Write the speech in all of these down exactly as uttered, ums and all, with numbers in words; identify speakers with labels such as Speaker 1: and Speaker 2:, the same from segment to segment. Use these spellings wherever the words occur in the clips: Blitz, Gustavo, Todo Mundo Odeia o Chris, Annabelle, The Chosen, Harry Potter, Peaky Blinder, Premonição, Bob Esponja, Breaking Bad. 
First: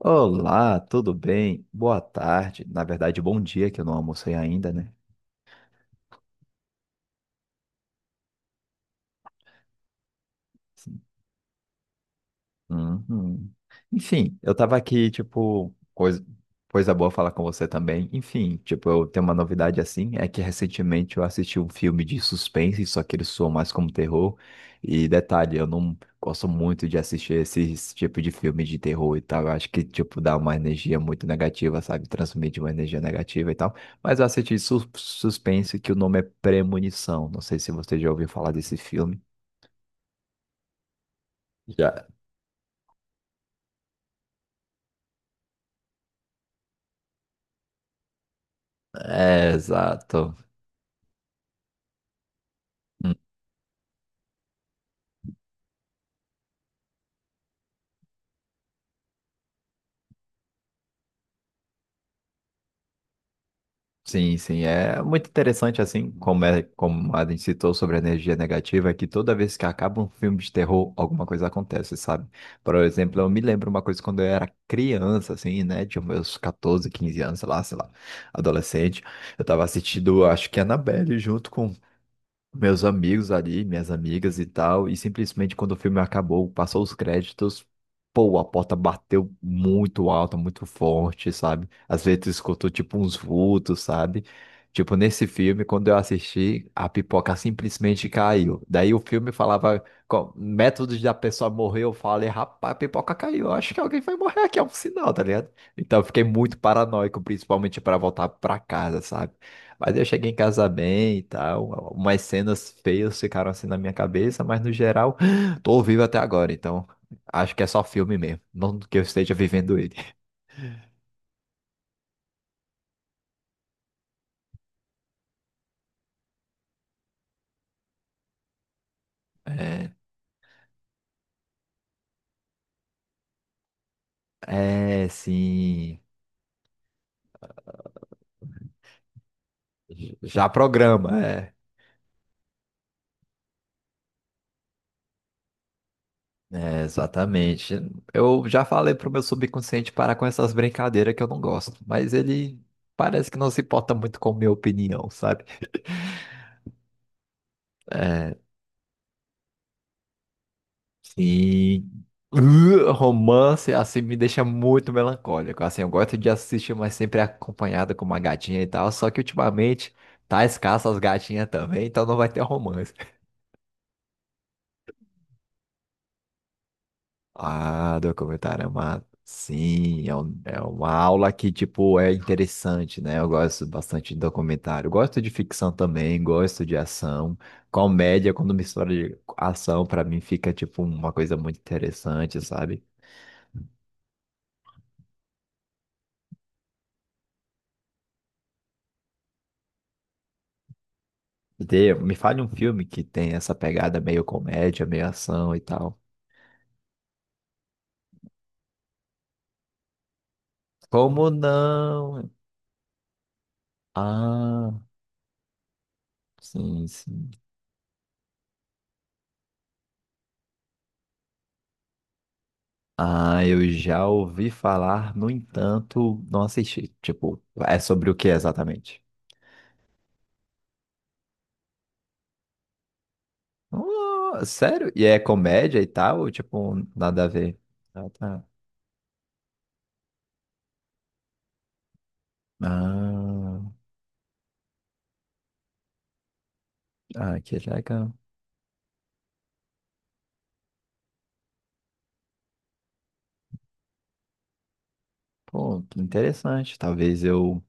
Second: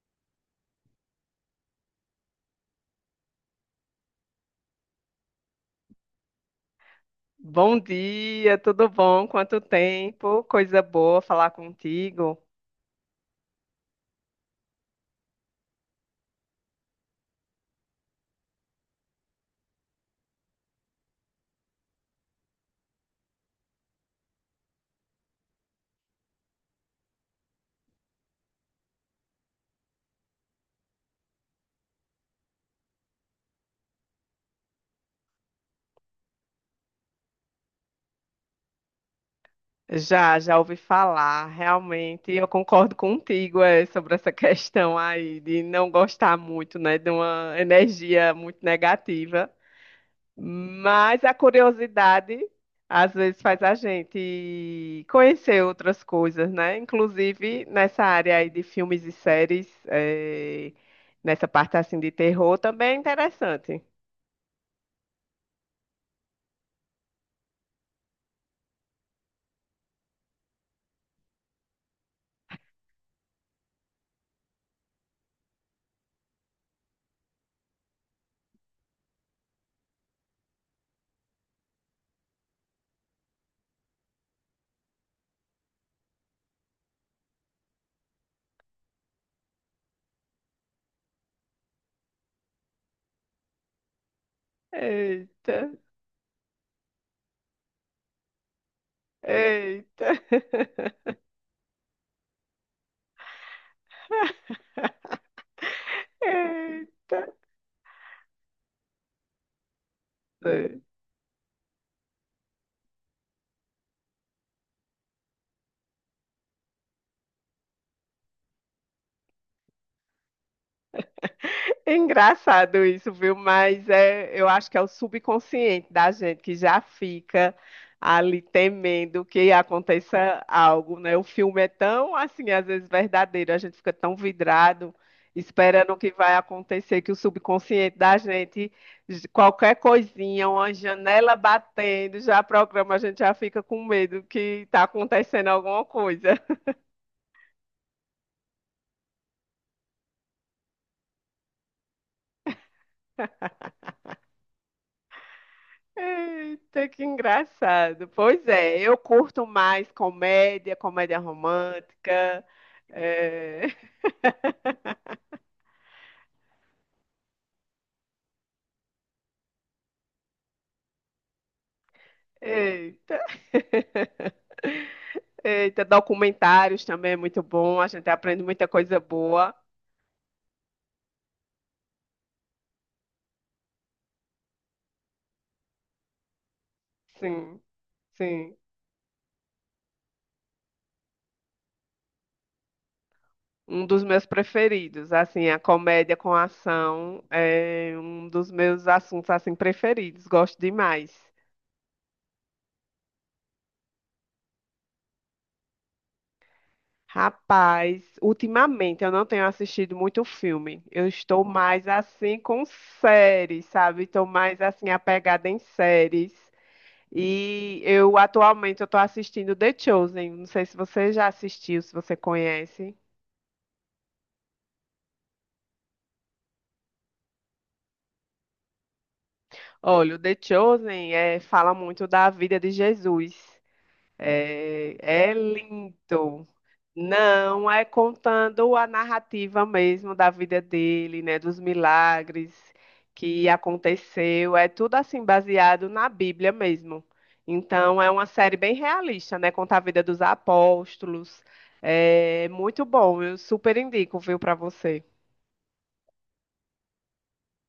Speaker 1: Olá, tudo bem? Boa tarde. Na verdade, bom dia, que eu não almocei ainda, né?
Speaker 2: Bom dia, tudo bom? Quanto tempo? Coisa boa falar contigo.
Speaker 1: Uhum. Enfim, eu tava aqui, tipo, coisa, coisa boa falar com você também. Enfim, tipo, eu tenho uma novidade assim, é que recentemente eu assisti um filme de suspense, só que ele soa mais como terror. E detalhe, eu não gosto muito de assistir esse tipo de filme de terror e tal. Eu acho que, tipo, dá uma energia muito negativa, sabe? Transmite uma energia negativa e tal. Mas eu assisti sus- suspense, que o nome é Premonição. Não sei se você já ouviu falar desse filme.
Speaker 2: Já, já ouvi falar,
Speaker 1: Já.
Speaker 2: realmente. Eu concordo contigo, é, sobre essa questão aí de não gostar muito, né, de uma energia muito
Speaker 1: É,
Speaker 2: negativa.
Speaker 1: exato.
Speaker 2: Mas a curiosidade às vezes faz a gente conhecer outras coisas, né? Inclusive nessa área aí de filmes e séries, eh, nessa parte assim de terror também é interessante.
Speaker 1: Sim, sim, é muito interessante assim, como é, como a gente citou sobre a energia negativa, que toda vez que acaba um filme de terror, alguma coisa acontece, sabe? Por exemplo, eu me lembro uma coisa quando eu era criança, assim, né, de meus catorze, quinze anos, sei lá, sei lá, adolescente, eu tava assistindo, acho que Annabelle junto com meus amigos ali, minhas amigas e tal, e simplesmente quando o filme acabou, passou os créditos, pô, a porta bateu muito alta, muito forte, sabe? Às vezes tu escutou tipo uns vultos, sabe? Tipo, nesse
Speaker 2: Eita.
Speaker 1: filme, quando eu assisti, a pipoca simplesmente caiu. Daí o filme falava
Speaker 2: Eita.
Speaker 1: co- métodos da pessoa morrer, eu falei, rapaz, a pipoca caiu, eu acho que alguém vai morrer aqui, é um sinal, tá ligado? Então eu fiquei muito
Speaker 2: Eita.
Speaker 1: paranoico, principalmente para voltar para casa, sabe? Mas eu cheguei em casa bem e tal. Umas cenas feias ficaram assim na minha cabeça, mas no geral, tô vivo até agora, então acho que é só filme mesmo. Não que eu esteja vivendo ele.
Speaker 2: É engraçado isso, viu? Mas é, eu acho que é o subconsciente da gente que já fica ali temendo que
Speaker 1: É,
Speaker 2: aconteça algo, né? O filme é tão, assim, às vezes verdadeiro, a gente fica tão vidrado
Speaker 1: é,
Speaker 2: esperando o
Speaker 1: sim.
Speaker 2: que vai acontecer, que o subconsciente da gente, j- qualquer
Speaker 1: Já
Speaker 2: coisinha, uma
Speaker 1: programa,
Speaker 2: janela
Speaker 1: é.
Speaker 2: batendo, já programa, a gente já fica com medo que está acontecendo alguma coisa.
Speaker 1: É, exatamente. Eu já falei pro meu subconsciente parar com essas brincadeiras que eu não gosto, mas ele parece que não se importa muito com minha opinião, sabe?
Speaker 2: Eita, que engraçado.
Speaker 1: É.
Speaker 2: Pois é, eu curto mais comédia, comédia
Speaker 1: Sim.
Speaker 2: romântica.
Speaker 1: Uh,
Speaker 2: É.
Speaker 1: Romance, assim, me deixa muito melancólico. Assim, eu gosto de assistir, mas sempre acompanhado com uma gatinha e tal. Só que ultimamente tá escasso as gatinhas também, então não vai ter romance.
Speaker 2: Eita. Eita, documentários também é muito bom. A
Speaker 1: Ah,
Speaker 2: gente aprende
Speaker 1: documentário é
Speaker 2: muita coisa
Speaker 1: uma.
Speaker 2: boa.
Speaker 1: Sim, é, um- é uma aula que, tipo, é interessante, né? Eu gosto bastante de documentário. Gosto de ficção também, gosto de ação.
Speaker 2: Sim,
Speaker 1: Comédia, quando
Speaker 2: sim.
Speaker 1: mistura de ação, pra mim fica, tipo, uma coisa muito interessante, sabe?
Speaker 2: Um dos meus preferidos, assim, a comédia com ação é um dos meus assuntos assim preferidos. Gosto demais.
Speaker 1: Dê- me fale um filme que tem essa pegada meio comédia, meio ação e tal.
Speaker 2: Rapaz, ultimamente eu não tenho assistido muito filme. Eu
Speaker 1: Como
Speaker 2: estou mais
Speaker 1: não?
Speaker 2: assim com séries, sabe? Estou mais
Speaker 1: Ah,
Speaker 2: assim apegada em séries.
Speaker 1: sim, sim.
Speaker 2: E eu atualmente eu estou assistindo The Chosen. Não sei se você já assistiu, se você conhece.
Speaker 1: Ah, eu já ouvi falar, no entanto, não assisti. Tipo, é sobre o que exatamente?
Speaker 2: Olha, o The Chosen eh, fala muito da vida de Jesus.
Speaker 1: Ah, sério?
Speaker 2: É,
Speaker 1: E é
Speaker 2: é
Speaker 1: comédia e tal? Ou,
Speaker 2: lindo.
Speaker 1: tipo, nada a ver?
Speaker 2: Não, é
Speaker 1: Ah, tá.
Speaker 2: contando a narrativa mesmo da vida dele, né, dos milagres que
Speaker 1: Ah,
Speaker 2: aconteceu, é tudo assim baseado na Bíblia mesmo.
Speaker 1: ah, que
Speaker 2: Então é
Speaker 1: legal.
Speaker 2: uma série bem realista, né, conta a vida dos apóstolos. É muito bom, eu super indico, viu, para você.
Speaker 1: Pô, interessante. Talvez eu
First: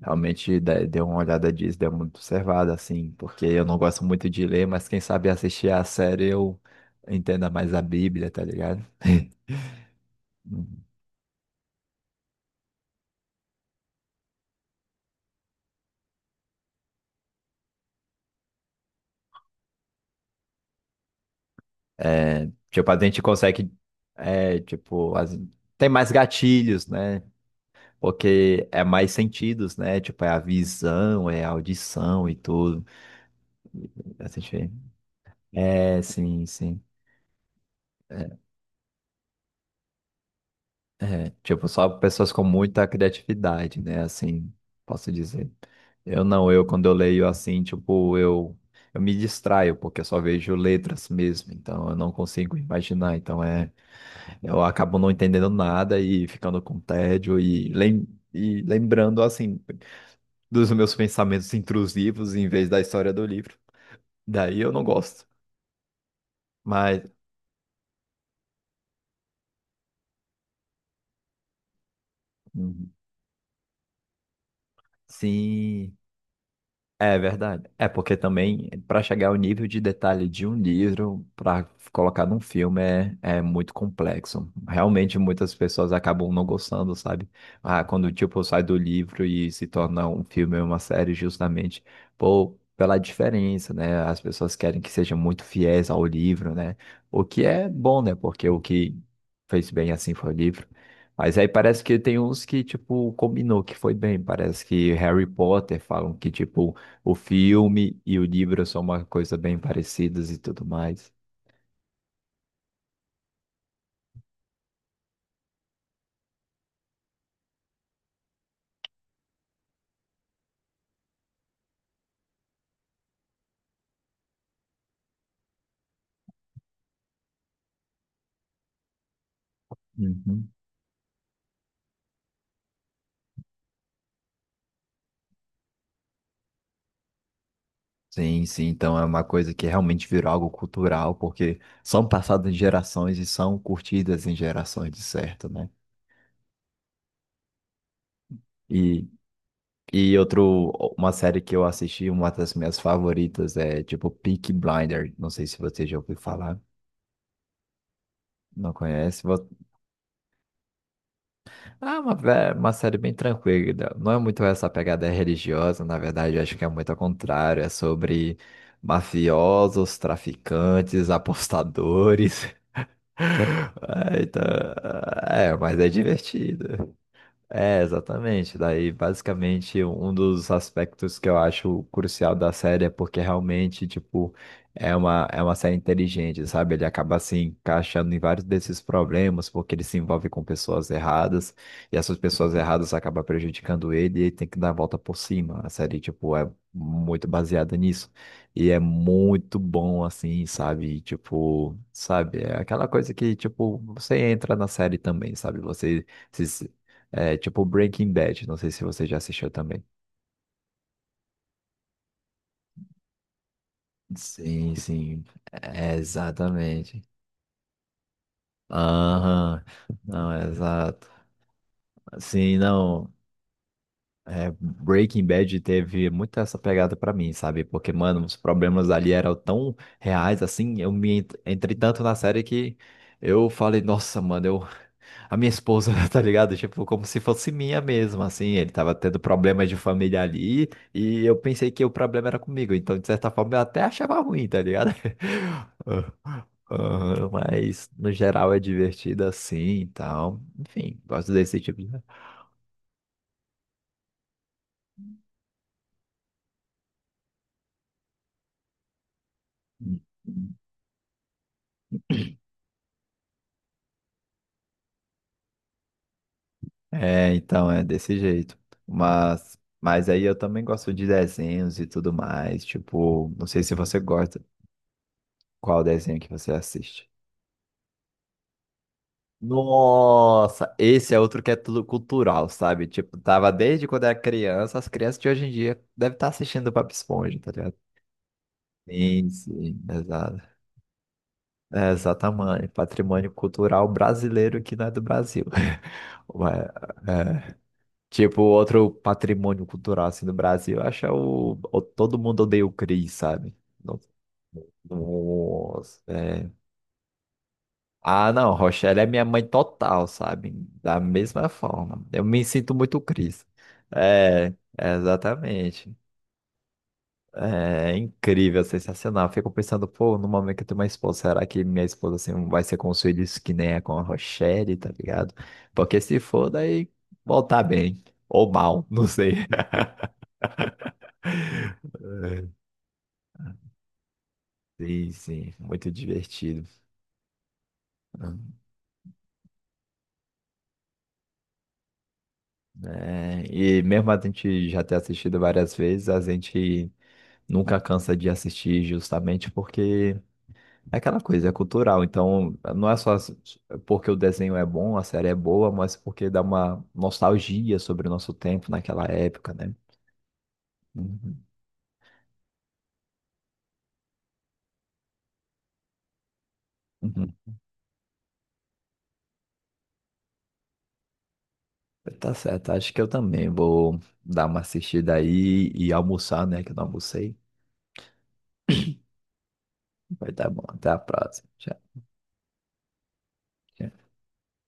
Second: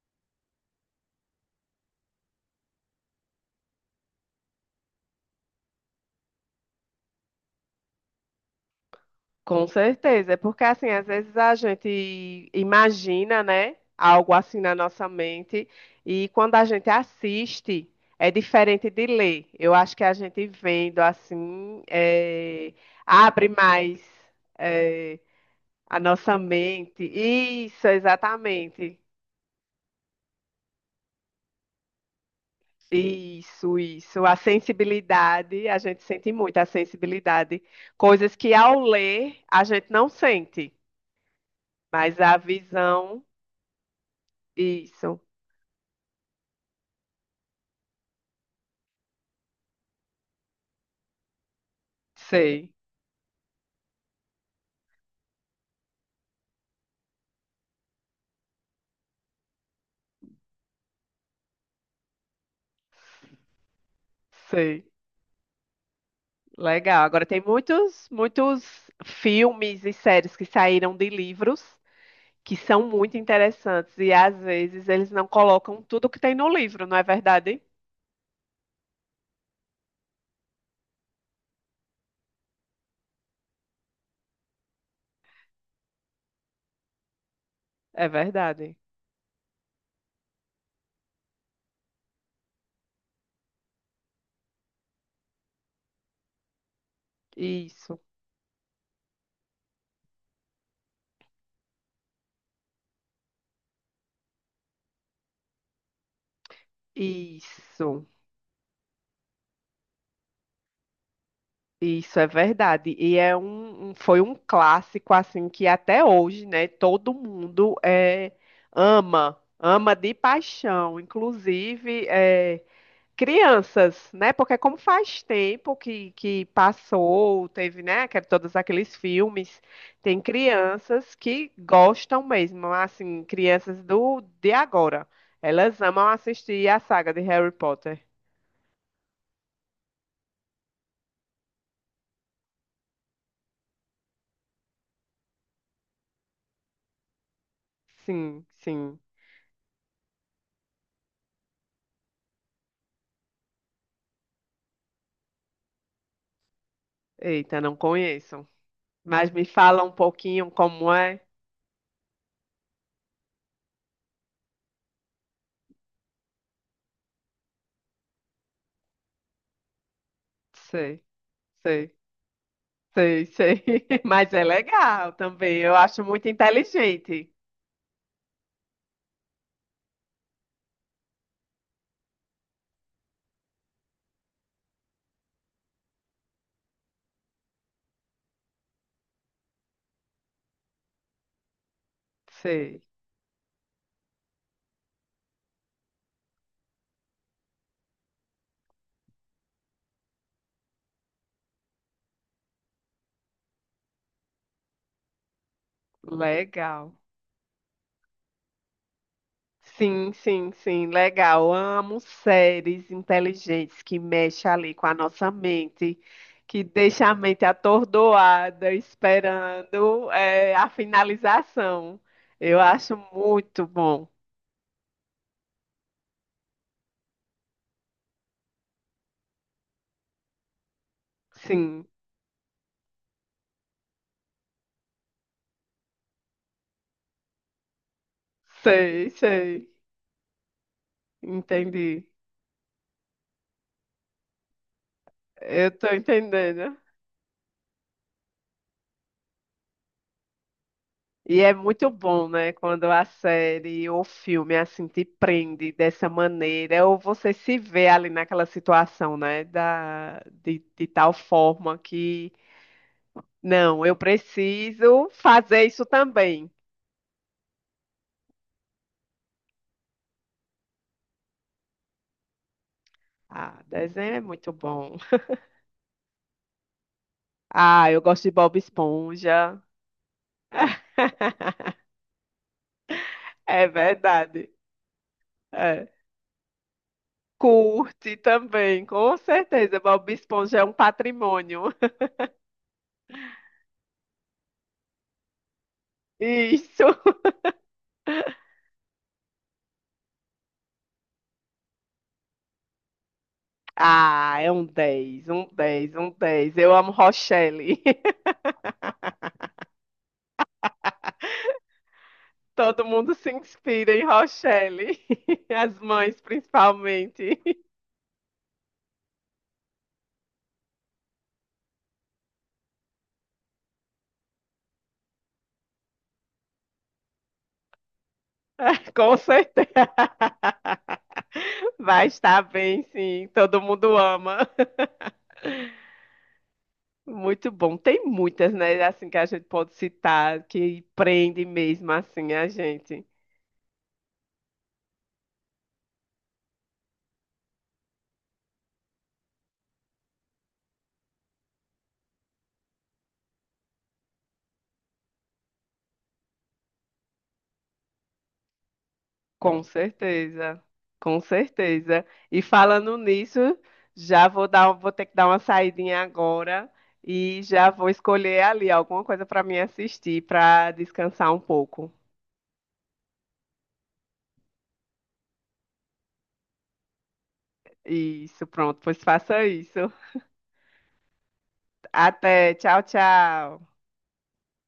Speaker 1: realmente dê dê uma olhada disso, dê uma observada, assim, porque eu não gosto muito de ler, mas quem sabe assistir a série eu entenda mais a Bíblia, tá ligado?
Speaker 2: Com certeza, é porque
Speaker 1: Hum.
Speaker 2: assim, às vezes a gente imagina, né, algo assim na nossa mente, e quando a gente assiste, é diferente de ler. Eu acho que a gente vendo assim, é,
Speaker 1: Tipo, a gente
Speaker 2: abre
Speaker 1: consegue,
Speaker 2: mais,
Speaker 1: é, tipo,
Speaker 2: é,
Speaker 1: as- tem
Speaker 2: a
Speaker 1: mais
Speaker 2: nossa
Speaker 1: gatilhos,
Speaker 2: mente.
Speaker 1: né?
Speaker 2: Isso,
Speaker 1: Porque é
Speaker 2: exatamente.
Speaker 1: mais sentidos, né? Tipo, é a visão, é a audição e tudo.
Speaker 2: Isso, isso.
Speaker 1: A
Speaker 2: A
Speaker 1: gente-
Speaker 2: sensibilidade, a
Speaker 1: É,
Speaker 2: gente sente
Speaker 1: sim,
Speaker 2: muito a
Speaker 1: sim.
Speaker 2: sensibilidade. Coisas que ao ler a gente não sente,
Speaker 1: É, tipo, só
Speaker 2: mas
Speaker 1: pessoas
Speaker 2: a
Speaker 1: com muita
Speaker 2: visão,
Speaker 1: criatividade, né? Assim, posso
Speaker 2: isso.
Speaker 1: dizer. Eu não, eu quando eu leio assim, tipo, eu, eu me distraio, porque eu só vejo letras mesmo, então eu não consigo
Speaker 2: Sei,
Speaker 1: imaginar. Então é, eu acabo não entendendo nada e ficando com tédio e, lem e lembrando, assim, dos meus pensamentos intrusivos em vez da história do livro. Daí eu não
Speaker 2: sei.
Speaker 1: gosto. Mas,
Speaker 2: Legal. Agora tem muitos, muitos filmes e séries que saíram de livros que são
Speaker 1: uhum,
Speaker 2: muito interessantes e às vezes eles não colocam
Speaker 1: sim.
Speaker 2: tudo que tem no livro, não é
Speaker 1: É
Speaker 2: verdade?
Speaker 1: verdade. É porque também, para chegar ao nível de detalhe de um livro, para colocar num filme, é, é muito complexo. Realmente, muitas pessoas acabam não gostando, sabe? Ah,
Speaker 2: É
Speaker 1: quando, tipo, sai do
Speaker 2: verdade.
Speaker 1: livro e se torna um filme ou uma série, justamente por, pela diferença, né? As pessoas querem que seja muito fiéis ao livro, né? O que é
Speaker 2: Isso,
Speaker 1: bom, né? Porque o que fez bem assim foi o livro. Mas aí parece que tem uns que, tipo, combinou que foi bem. Parece que Harry Potter falam que, tipo, o filme
Speaker 2: isso,
Speaker 1: e o livro são uma coisa bem parecidas e tudo mais.
Speaker 2: isso é verdade. E é um, um- foi um clássico assim que até hoje, né, todo mundo é, ama, ama de paixão. Inclusive, eh, crianças, né? Porque é como faz tempo que, que passou, teve, né, que- é todos aqueles filmes, tem
Speaker 1: Uhum.
Speaker 2: crianças que gostam mesmo, assim, crianças do de agora. Elas amam assistir a saga de Harry Potter.
Speaker 1: Sim, sim, então é uma coisa que realmente virou algo cultural, porque são passadas em gerações e são curtidas em gerações, de certo, né?
Speaker 2: Sim, sim.
Speaker 1: E, e outro, uma série que eu assisti, uma das minhas favoritas, é tipo Peaky Blinder. Não sei se você já ouviu falar,
Speaker 2: Eita, não conheço.
Speaker 1: não conhece.
Speaker 2: Mas me fala um pouquinho como é.
Speaker 1: Ah, uma, ve- uma série bem tranquila. Não é muito essa pegada religiosa, na verdade, eu acho que é muito ao contrário. É sobre mafiosos,
Speaker 2: Sei,
Speaker 1: traficantes,
Speaker 2: sei,
Speaker 1: apostadores.
Speaker 2: sei, sei.
Speaker 1: Ah,
Speaker 2: Mas
Speaker 1: então,
Speaker 2: é legal
Speaker 1: é,
Speaker 2: também. Eu
Speaker 1: mas é
Speaker 2: acho muito
Speaker 1: divertido.
Speaker 2: inteligente.
Speaker 1: É, exatamente. Daí, basicamente, um dos aspectos que eu acho crucial da série é porque realmente, tipo, é uma, é uma série inteligente, sabe? Ele acaba se encaixando em vários desses problemas, porque ele se envolve com pessoas erradas, e essas pessoas
Speaker 2: Sei.
Speaker 1: erradas acabam prejudicando ele e ele tem que dar a volta por cima. A série, tipo, é muito baseada nisso. E é muito bom, assim, sabe? Tipo, sabe? É aquela coisa que, tipo, você entra na série também, sabe? Você se
Speaker 2: Legal.
Speaker 1: é tipo Breaking Bad, não sei se você já assistiu também.
Speaker 2: Sim, sim, sim, legal. Amo séries inteligentes que mexem
Speaker 1: Sim,
Speaker 2: ali com a
Speaker 1: sim,
Speaker 2: nossa
Speaker 1: é,
Speaker 2: mente, que
Speaker 1: exatamente.
Speaker 2: deixa a mente atordoada,
Speaker 1: Aham,
Speaker 2: esperando
Speaker 1: não, é
Speaker 2: eh, a
Speaker 1: exato.
Speaker 2: finalização.
Speaker 1: Sim,
Speaker 2: Eu acho
Speaker 1: não,
Speaker 2: muito bom.
Speaker 1: é, Breaking Bad teve muito essa pegada pra mim, sabe? Porque, mano, os problemas ali eram tão reais, assim, eu me ent- entrei
Speaker 2: Sim,
Speaker 1: tanto na série que eu falei, nossa, mano, eu a minha esposa, tá ligado? Tipo, como se fosse minha mesmo, assim. Ele tava
Speaker 2: sei,
Speaker 1: tendo
Speaker 2: sei,
Speaker 1: problemas de família ali e eu pensei que o
Speaker 2: entendi.
Speaker 1: problema era comigo. Então, de certa forma, eu até achava ruim, tá ligado?
Speaker 2: Eu tô
Speaker 1: Ah,
Speaker 2: entendendo.
Speaker 1: ah, mas, no geral, é divertido assim e tal. Enfim, gosto
Speaker 2: E é
Speaker 1: desse tipo
Speaker 2: muito
Speaker 1: de...
Speaker 2: bom, né, quando a série ou filme assim te prende dessa maneira, ou você se vê ali naquela situação, né, da, de, de tal forma que, não, eu preciso fazer isso também.
Speaker 1: É, então, é desse jeito. Mas, mas aí eu também gosto de desenhos e tudo mais. Tipo, não sei
Speaker 2: Ah,
Speaker 1: se você
Speaker 2: desenho é
Speaker 1: gosta.
Speaker 2: muito bom.
Speaker 1: Qual desenho que você assiste?
Speaker 2: Ah, eu gosto de Bob Esponja.
Speaker 1: Nossa, esse é outro que é tudo cultural, sabe? Tipo, tava
Speaker 2: É
Speaker 1: desde quando era
Speaker 2: verdade.
Speaker 1: criança, as crianças de hoje em dia
Speaker 2: É.
Speaker 1: devem estar assistindo Bob Esponja, tá ligado?
Speaker 2: Curte também, com
Speaker 1: Sim, sim,
Speaker 2: certeza. Bob
Speaker 1: exato.
Speaker 2: Esponja é um patrimônio.
Speaker 1: É, exatamente, patrimônio cultural brasileiro que não é do Brasil. Ué,
Speaker 2: Isso.
Speaker 1: é. Tipo, outro patrimônio cultural assim do Brasil, eu acho que é o, o Todo Mundo Odeia o Chris, sabe? No-
Speaker 2: Ah, é um dez, um dez,
Speaker 1: Nossa,
Speaker 2: um
Speaker 1: é.
Speaker 2: dez. Eu amo Rochelle.
Speaker 1: Ah, não, Rochelle é minha mãe total, sabe? Da mesma forma. Eu me sinto
Speaker 2: Todo
Speaker 1: muito
Speaker 2: mundo se
Speaker 1: Cris.
Speaker 2: inspira em
Speaker 1: É, é,
Speaker 2: Rochelle. As
Speaker 1: exatamente.
Speaker 2: mães, principalmente.
Speaker 1: É incrível, sensacional. Eu fico pensando, pô, no momento que eu tenho uma esposa, será que minha esposa assim, vai ser com os filhos que nem é com a Rochelle, tá ligado? Porque se for, daí voltar bem. Ou
Speaker 2: Ah,
Speaker 1: mal, não
Speaker 2: com
Speaker 1: sei.
Speaker 2: certeza. Vai estar bem, sim. Todo mundo ama.
Speaker 1: Sim, sim, muito divertido.
Speaker 2: Muito bom. Tem muitas, né? Assim que a gente pode citar, que prende mesmo assim a gente.
Speaker 1: É, e mesmo a gente já ter assistido várias vezes, a gente nunca cansa de assistir justamente porque é aquela coisa, é cultural. Então, não é só s- porque o desenho é bom, a série é boa, mas porque dá uma nostalgia sobre o nosso tempo naquela época,
Speaker 2: Com
Speaker 1: né?
Speaker 2: certeza, com
Speaker 1: Uhum,
Speaker 2: certeza. E falando nisso, já vou dar, vou ter que dar uma saidinha agora
Speaker 1: uhum.
Speaker 2: e já vou escolher ali alguma coisa para me assistir, para descansar um pouco.
Speaker 1: Tá certo, acho que eu também vou dar uma assistida aí e almoçar, né? Que eu não almocei.
Speaker 2: Isso, pronto, pois faça isso.
Speaker 1: Vai dar bom. Até a próxima. Tchau.
Speaker 2: Até, tchau, tchau.
Speaker 1: Tchau.